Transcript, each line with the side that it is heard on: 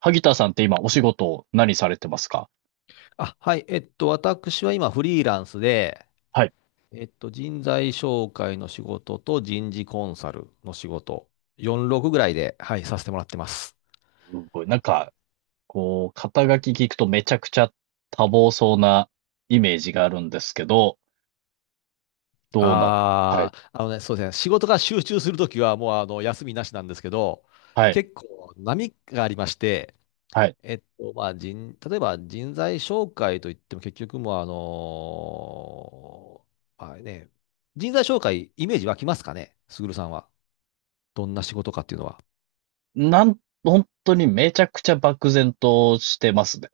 right: 萩田さんって今お仕事何されてますか？
left: あ、はい。私は今フリーランスで、
right: はい。
left: 人材紹介の仕事と人事コンサルの仕事、46ぐらいで、はい、させてもらってます。
right: すごい。こう、肩書き聞くとめちゃくちゃ多忙そうなイメージがあるんですけど、どうなんですか？はい。
left: ああのね、そうですね。仕事が集中するときはもう休みなしなんですけど、
right: はい。
left: 結構波がありまして、
right: はい。
left: 例えば人材紹介といっても結局もうまあね、人材紹介イメージ湧きますかね、すぐるさんは。どんな仕事かっていうのは。
right: 本当にめちゃくちゃ漠然としてますね。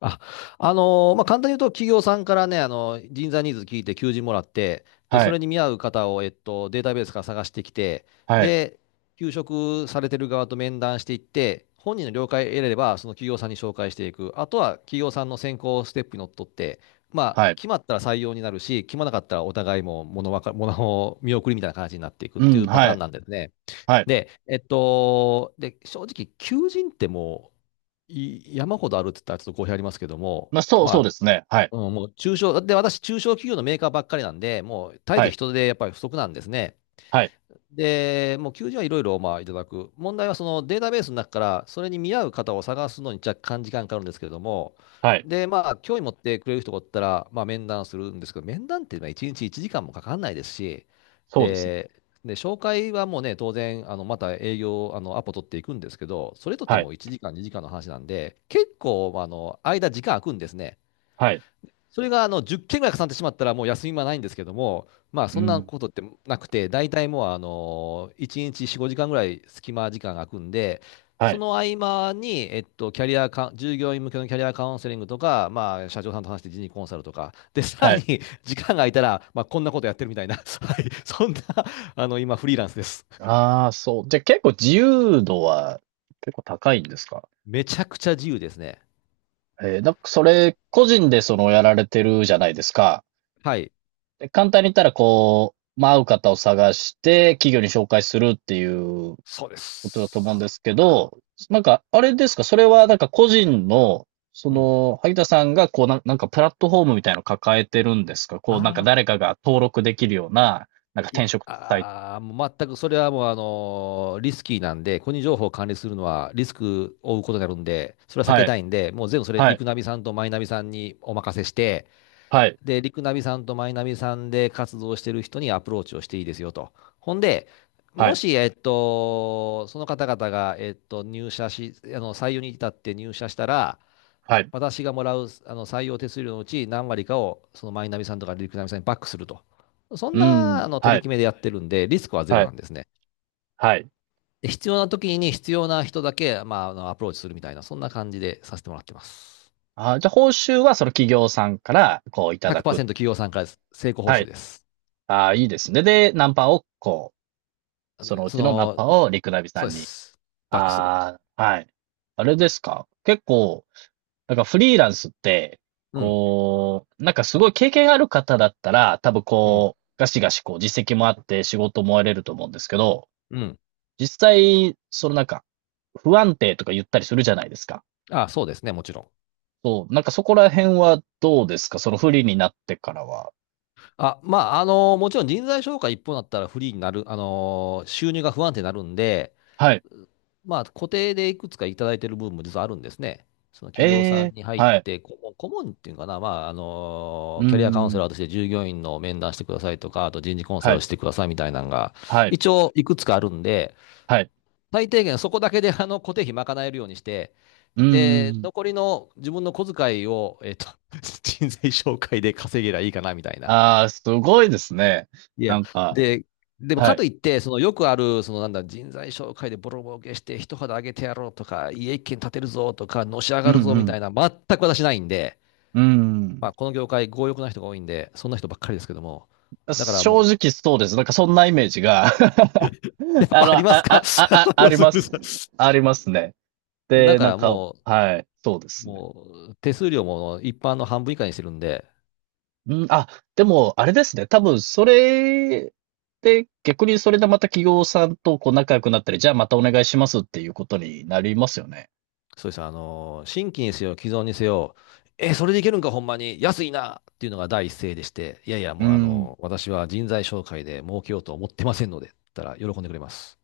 left: あ、まあ、簡単に言うと、企業さんからね、人材ニーズ聞いて求人もらって、で、
right: は
left: そ
right: い。
left: れに見合う方を、データベースから探してきて、
right: はい。
left: で、求職されてる側と面談していって、本人の了解を得れれば、その企業さんに紹介していく。あとは、企業さんの選考ステップにのっとって、ま
right: は
left: あ、
right: い。
left: 決まったら採用になるし、決まらなかったらお互いも物わか、物を見送りみたいな感じになっていくっ
right: う
left: て
right: ん、
left: いうパタ
right: は
left: ーン
right: い。
left: なんですね。
right: はい。
left: で、正直、求人ってもう、山ほどあるって言ったらちょっと語弊ありますけども、
right: まあ、
left: ま
right: そう
left: あ、
right: ですね。はい。
left: うん、もう中小、で、私、中小企業のメーカーばっかりなんで、もう絶え
right: は
left: ず
right: い。
left: 人手やっぱり不足なんですね。
right: はい。
left: で、もう求人はいろいろまあいただく。問題はそのデータベースの中からそれに見合う方を探すのに若干時間かかるんですけれども、
right: はい。
left: で、まあ興味持ってくれる人がおったら、まあ面談するんですけど、面談っていうのは1日1時間もかかんないですし、
right: そうですね。
left: で、で紹介はもうね、当然、また営業、アポ取っていくんですけど、それとって
right: はい。
left: も1時間、2時間の話なんで、結構、まあ間、時間空くんですね。
right: はい。
left: それが10件ぐらい重なってしまったら、もう休みはないんですけども、まあ
right: う
left: そんな
right: ん。
left: ことってなくて、大体もう1日4、5時間ぐらい隙間時間が空くんで、
right: は
left: そ
right: い。
left: の合間に、えっと、キャリアか、従業員向けのキャリアカウンセリングとか、まあ、社長さんと話して人事コンサルとか、で、さ
right: は
left: らに
right: い。
left: 時間が空いたら、まあ、こんなことやってるみたいな、はい、そんな、あの、今、フリーランスです。
right: ああ、そう。じゃあ結構自由度は結構高いんですか？
left: めちゃくちゃ自由ですね。
right: だそれ、個人でそのやられてるじゃないですか。
left: はい、
right: で簡単に言ったら、こう、まあ、合う方を探して、企業に紹介するっていう
left: そうで
right: ことだと思うんで
left: す。
right: すけど、なんか、あれですか、それはなんか個人の、そ
left: うん。
right: の、萩田さんが、なんかプラットフォームみたいなの抱えてるんですか？こう、なんか
left: あ
right: 誰かが登録できるような、なんか
left: い
right: 転
left: や、
right: 職サイト。
left: もう全くそれはもう、リスキーなんで、個人情報を管理するのはリスクを負うことになるんで、それは避
right: は
left: け
right: い、
left: たいんで、もう全部それ、
right: は
left: リ
right: い、
left: クナビさんとマイナビさんにお任せして、
right: はい、
left: で、リクナビさんとマイナビさんで活動してる人にアプローチをしていいですよと。ほんで、
right: は
left: も
right: い、
left: し、その方々が、えっと、入社し、あの、採用に至って入社したら、
right: はい。
left: 私がもらう採用手数料のうち何割かをそのマイナビさんとかリクナビさんにバックすると。そん
right: う
left: な
right: ん、
left: 取り決めでやってるんで、リスクはゼ
right: は
left: ロな
right: い、
left: んですね。
right: はい。
left: で必要な時に必要な人だけ、まあ、アプローチするみたいな、そんな感じでさせてもらってます。
right: あ、じゃあ報酬はその企業さんから、こう、いただく。
left: 100%企業さんからです。成功報
right: は
left: 酬
right: い。
left: です。
right: ああ、いいですね。で、ナンパをこう、そのう
left: そ
right: ちのナン
left: の、
right: パをリクナビさ
left: そう
right: ん
left: で
right: に。
left: す。バックする。
right: ああ、はい。あれですか結構、なんかフリーランスって、
left: うん、
right: こう、なんかすごい経験ある方だったら、多分
left: うん、
right: こう、ガシガシこう実績もあって仕事も得れると思うんですけど、
left: うん。
right: 実際、そのなんか、不安定とか言ったりするじゃないですか。
left: あ、そうですね、もちろん。
right: そう、なんかそこら辺はどうですか？その不利になってからは。
left: もちろん人材紹介一方だったらフリーになる、収入が不安定になるんで、
right: はい。
left: まあ、固定でいくつかいただいてる部分も実はあるんですね。その
right: え
left: 企業さん
right: え、
left: に入っ
right: はい。
left: て、顧問っていうのかな、
right: う
left: キャリアカウンセ
right: ん、
left: ラーとして従業員の面談してくださいとか、あと人事コンサ
right: は
left: ルを
right: い、
left: してくださいみたいなのが、
right: はい、
left: 一応いくつかあるんで、
right: はい。
left: 最低限そこだけで固定費賄えるようにして、
right: うんうんう
left: で、
right: ん。
left: 残りの自分の小遣いを、人材紹介で稼げりゃいいかなみたいな。
right: ああ、すごいですね。
left: い
right: な
left: や、
right: んか、
left: で、でも
right: は
left: か
right: い。
left: といって、そのよくある、そのなんだ、人材紹介でボロボロ受けして、一肌上げてやろうとか、家一軒建てるぞとか、のし上
right: うん
left: がるぞ
right: う
left: みた
right: ん。
left: いな、全く私ないんで、
right: う
left: ま
right: ん。
left: あ、この業界、強欲な人が多いんで、そんな人ばっかりですけども、だから
right: 正
left: もう、
right: 直そうです。なんかそんなイメージが
left: やっ
right: あ
left: ぱあ
right: の、
left: りますか
right: あ、あり
left: す
right: ま
left: ぐる
right: す。
left: さん。
right: ありますね。
left: だ
right: で、
left: か
right: なん
left: ら
right: か、
left: も
right: はい、そうで
left: う、
right: すね。
left: もう、手数料も一般の半分以下にしてるんで、
right: うん、あ、でも、あれですね。多分、それで、逆にそれでまた企業さんとこう仲良くなったり、じゃあまたお願いしますっていうことになりますよね。
left: そうです。新規にせよ、既存にせよ、え、それでいけるんか、ほんまに、安いなっていうのが第一声でして、いやいや、
right: う
left: もう
right: ん。
left: 私は人材紹介で儲けようと思ってませんので、って言ったら喜んでくれます。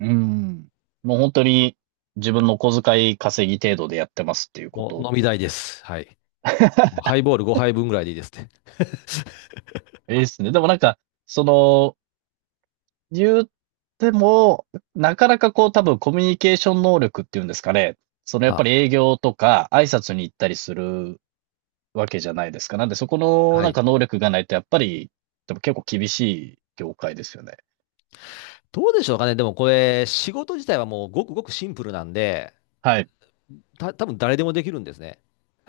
right: うん。もう本当に自分の小遣い稼ぎ程度でやってますっていうこ
left: もう
right: と
left: 飲み代です。はい。もうハイボール5杯分ぐらいでいいですね。
right: ですね。でもなんか、その、言っても、なかなかこう多分コミュニケーション能力っていうんですかね。そのやっぱ
left: は、
right: り営業とか挨拶に行ったりするわけじゃないですか。なんでそこの
left: は
right: なん
left: い。
right: か能力がないとやっぱり、でも結構厳しい業界ですよね。
left: どうでしょうかね。でもこれ、仕事自体はもうごくごくシンプルなんで、
right: はい。
left: 多分誰でもできるんですね。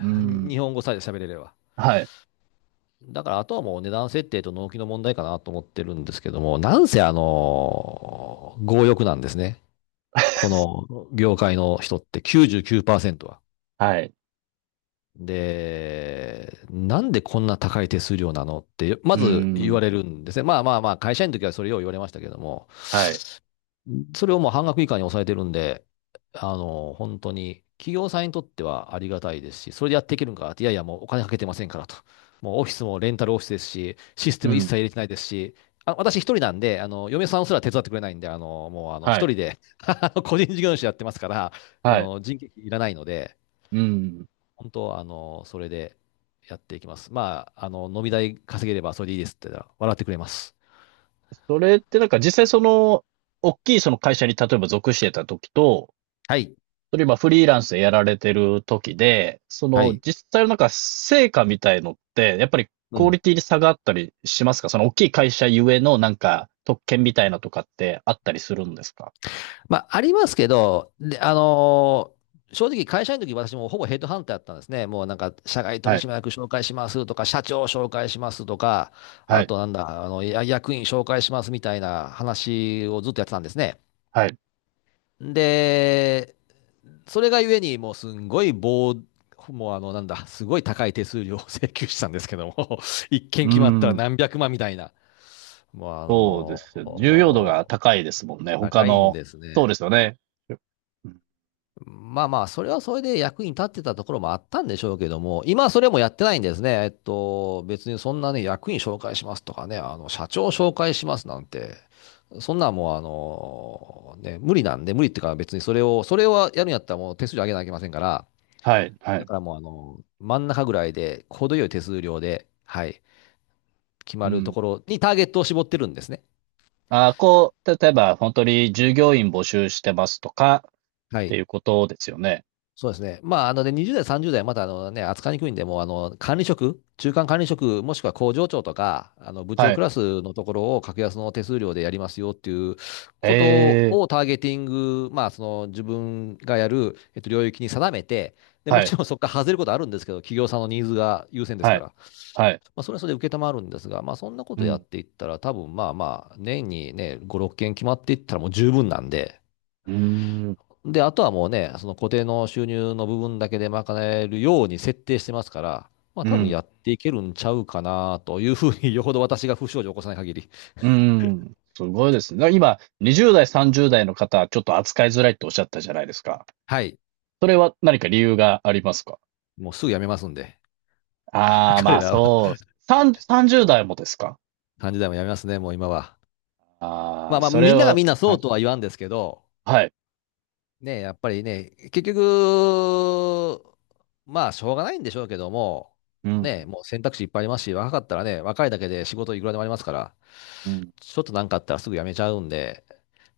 right: う ん。
left: 日本語さえ喋れれば。
right: はい。
left: だからあとはもう値段設定と納期の問題かなと思ってるんですけども、なんせ強欲なんですね。こ の業界の人って99%は。
right: はい。
left: で、なんでこんな高い手数料なのって、ま
right: う
left: ず言わ
right: ん。
left: れるんですね。まあまあまあ、会社員の時はそれを言われましたけども、
right: はい。
left: それをもう半額以下に抑えてるんで、本当に、企業さんにとってはありがたいですし、それでやっていけるんかって、いやいや、もうお金かけてませんからと。もうオフィスもレンタルオフィスですし、システ
right: う
left: ム一
right: ん。
left: 切入れてないですし、あ、私一人なんで、嫁さんすら手伝ってくれないんで、あの、もうあの、
right: は
left: 一
right: い。
left: 人で 個人事業主やってますから、
right: はい。
left: 人件費いらないので、
right: うん。
left: 本当、それでやっていきます。まあ、飲み代稼げればそれでいいですって言ったら、笑ってくれます。
right: それってなんか実際その、大きいその会社に例えば属してた時と、
left: はい。
right: それ今フリーランスでやられてる時で、そ
left: は
right: の
left: い。
right: 実際のなんか成果みたいのって、やっぱり
left: う
right: クオリ
left: ん。
right: ティに差があったりしますか？その大きい会社ゆえのなんか特権みたいなとかってあったりするんですか？
left: まあ、ありますけど、で、正直会社員の時私もほぼヘッドハンターだったんですね。もうなんか、社外取
right: はい、
left: 締役紹介しますとか、社長紹介しますとか、
right: は
left: あ
right: い、
left: となんだ、あの、や役員紹介しますみたいな話をずっとやってたんですね。
right: はい。
left: で、それがゆえに、もうあの、なんだ、すごい高い手数料を請求したんですけども、一件
right: う
left: 決まったら
right: ん、
left: 何百万みたいな。もう
right: そうですよ。重要度が高いですもんね。他
left: 高いん
right: の、
left: です
right: そうで
left: ね。
right: すよね。うん、
left: まあまあ、それはそれで役に立ってたところもあったんでしょうけども、今はそれもやってないんですね。別にそんなね、役員紹介しますとかね、社長紹介しますなんて、そんなんもうね、無理なんで、無理っていうか別にそれをやるんやったらもう手数料上げなきゃいけませんから、
right: は
left: だ
right: い。
left: からもう真ん中ぐらいで、程よい手数料で、はい、決ま
right: う
left: ると
right: ん、
left: ころにターゲットを絞ってるんですね。
right: あーこう、例えば本当に従業員募集してますとかっ
left: は
right: てい
left: い。
right: うことですよね。
left: そうですね。まあ、で、20代、30代また、扱いにくいんで、もう、管理職、中間管理職、もしくは工場長とか、部
right: は
left: 長
right: い。
left: クラスのところを格安の手数料でやりますよっていう
right: え
left: こと
right: え、
left: をターゲティング、まあ、自分がやる、領域に定めて、で、も
right: はい、
left: ちろんそこから外れることあるんですけど、企業さんのニーズが優先です
right: は
left: か
right: い、
left: ら、ま
right: はい。
left: あ、それはそれで承るんですが、まあ、そんなこ
right: う
left: とやっ
right: ん、
left: ていったら、多分、まあまあ、年にね、5、6件決まっていったらもう十分なんで、
right: うーん、
left: で、あとはもうね、その固定の収入の部分だけで賄えるように設定してますから、まあ
right: う
left: 多分
right: ん、
left: やっていけるんちゃうかなというふうに、よほど私が不祥事を起こさない限り、
right: うん。すごいですね。今、20代、30代の方はちょっと扱いづらいっておっしゃったじゃないですか。
left: はい、
right: それは何か理由がありますか？
left: もうすぐ辞めますんで、
right: ああー、ま
left: 彼
right: あ、
left: らは
right: そう、さん30代もですか？
left: 3時代も辞 めますね、もう今は。
right: あ
left: ま
right: あ
left: あ
right: ー、
left: まあ、
right: それ
left: みんなが
right: は
left: みんな
right: は
left: そ
right: い、
left: うとは言わんですけど、
right: はい。
left: ね、やっぱりね、結局、まあ、しょうがないんでしょうけども、
right: うん、
left: ね、もう選択肢いっぱいありますし、若かったらね、若いだけで仕事いくらでもありますから、
right: うん。
left: ちょっとなんかあったらすぐ辞めちゃうんで、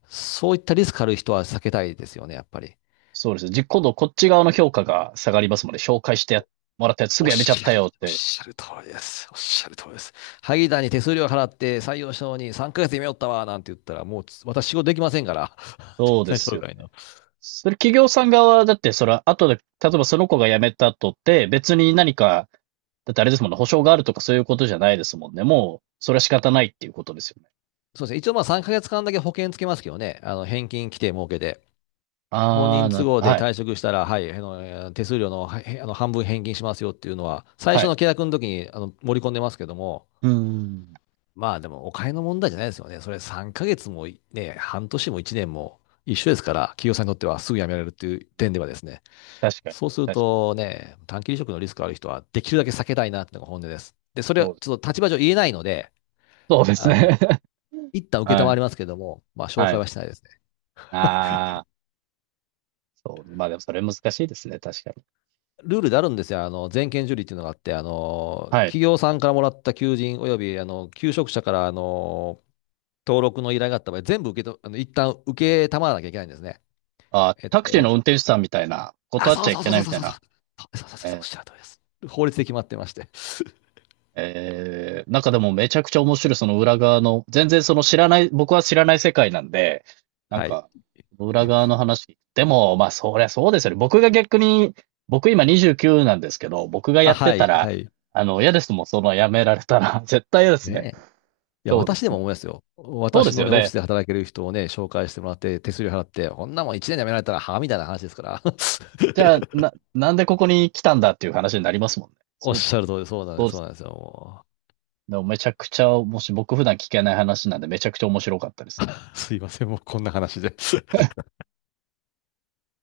left: そういったリスクある人は避けたいですよね、やっぱり。
right: そうです。じ今度こっち側の評価が下がりますので、紹介してやもらったやつす
left: お
right: ぐ
left: っ
right: やめちゃっ
left: しゃ
right: た
left: る、
right: よっ
left: おっ
right: て。
left: しゃる通りです。おっしゃる通りです。萩田に手数料払って採用したのに3ヶ月で辞めよったわ、なんて言ったら、もう私仕事できませんから。人
right: そうで
left: 材
right: す
left: 紹
right: よ
left: 介
right: ね。
left: の。
right: それ企業さん側だって、それは後で、例えばその子が辞めた後って、別に何か、だってあれですもんね、保証があるとかそういうことじゃないですもんね。もう、それは仕方ないっていうことですよね。
left: そうですね。一応まあ3ヶ月間だけ保険つけますけどね。返金規定設けて。本
right: あー、
left: 人
right: なる
left: 都
right: ほ
left: 合
right: ど。
left: で
right: はい。
left: 退職したら、はい、手数料の、はいへ半分返金しますよっていうのは、最
right: は
left: 初
right: い。
left: の契約の時に盛り込んでますけども、
right: うーん。
left: まあでもお金の問題じゃないですよね。それ3ヶ月もいね、半年も1年も一緒ですから、企業さんにとってはすぐ辞められるっていう点ではですね、
right: 確かに。
left: そうする
right: 確かに。
left: とね、短期離職のリスクある人はできるだけ避けたいなっていうのが本音です。で、それは
right: そうで
left: ち
right: す。
left: ょっと立場上言えないので、
right: そうです
left: あの、
right: ね。
left: 一旦
right: は
left: 承
right: い。
left: りますけども、まあ紹
right: は
left: 介
right: い。
left: はしないですね。
right: あー。そう。まあでもそれ難しいですね。確かに。
left: ルールであるんですよ。全件受理っていうのがあって、
right: はい。
left: 企業さんからもらった求人および、求職者から、登録の依頼があった場合、全部受けと、一旦受けたまわなきゃいけないんですね。
right: あ、
left: えっ
right: タクシーの
left: と、
right: 運転手さんみたいな、
left: あ、
right: 断っち
left: そ
right: ゃ
left: う
right: い
left: そう
right: け
left: そう
right: な
left: そ
right: い
left: う
right: み
left: そう
right: たい
left: そうそう。
right: な。
left: そうそうそうそう、お
right: え
left: っ
right: ー、
left: しゃる通りです。法律で決まってまして。
right: えーなんかでもめちゃくちゃ面白い、その裏側の、全然その知らない、僕は知らない世界なんで、なん
left: はい。
right: か、裏側の話。でも、まあそりゃそうですよね。僕が逆に、僕今29なんですけど、僕が
left: あ、
right: やって
left: は
right: た
left: い、は
right: ら、
left: い。
right: あの、嫌ですもん、そのやめられたら。絶対嫌ですね。
left: ねえ。いや、
right: そうで
left: 私で
right: す
left: も
right: ね。
left: 思いますよ。
right: そうで
left: 私
right: す
left: の
right: よ
left: ね、オフィ
right: ね。
left: スで働ける人をね、紹介してもらって、手数料払って、こんなもん1年で辞められたら、はみたいな話ですから。
right: じゃあ、な、なんでここに来たんだっていう話になりますもんね。
left: おっ
right: そうで
left: し
right: す。
left: ゃる通り、そうなん
right: そ
left: で
right: う
left: す、
right: で
left: そう
right: す。
left: なんですよ。も
right: でもめちゃくちゃ、もし僕普段聞けない話なんで、めちゃくちゃ面白かったです。
left: うすいません、もうこんな話で。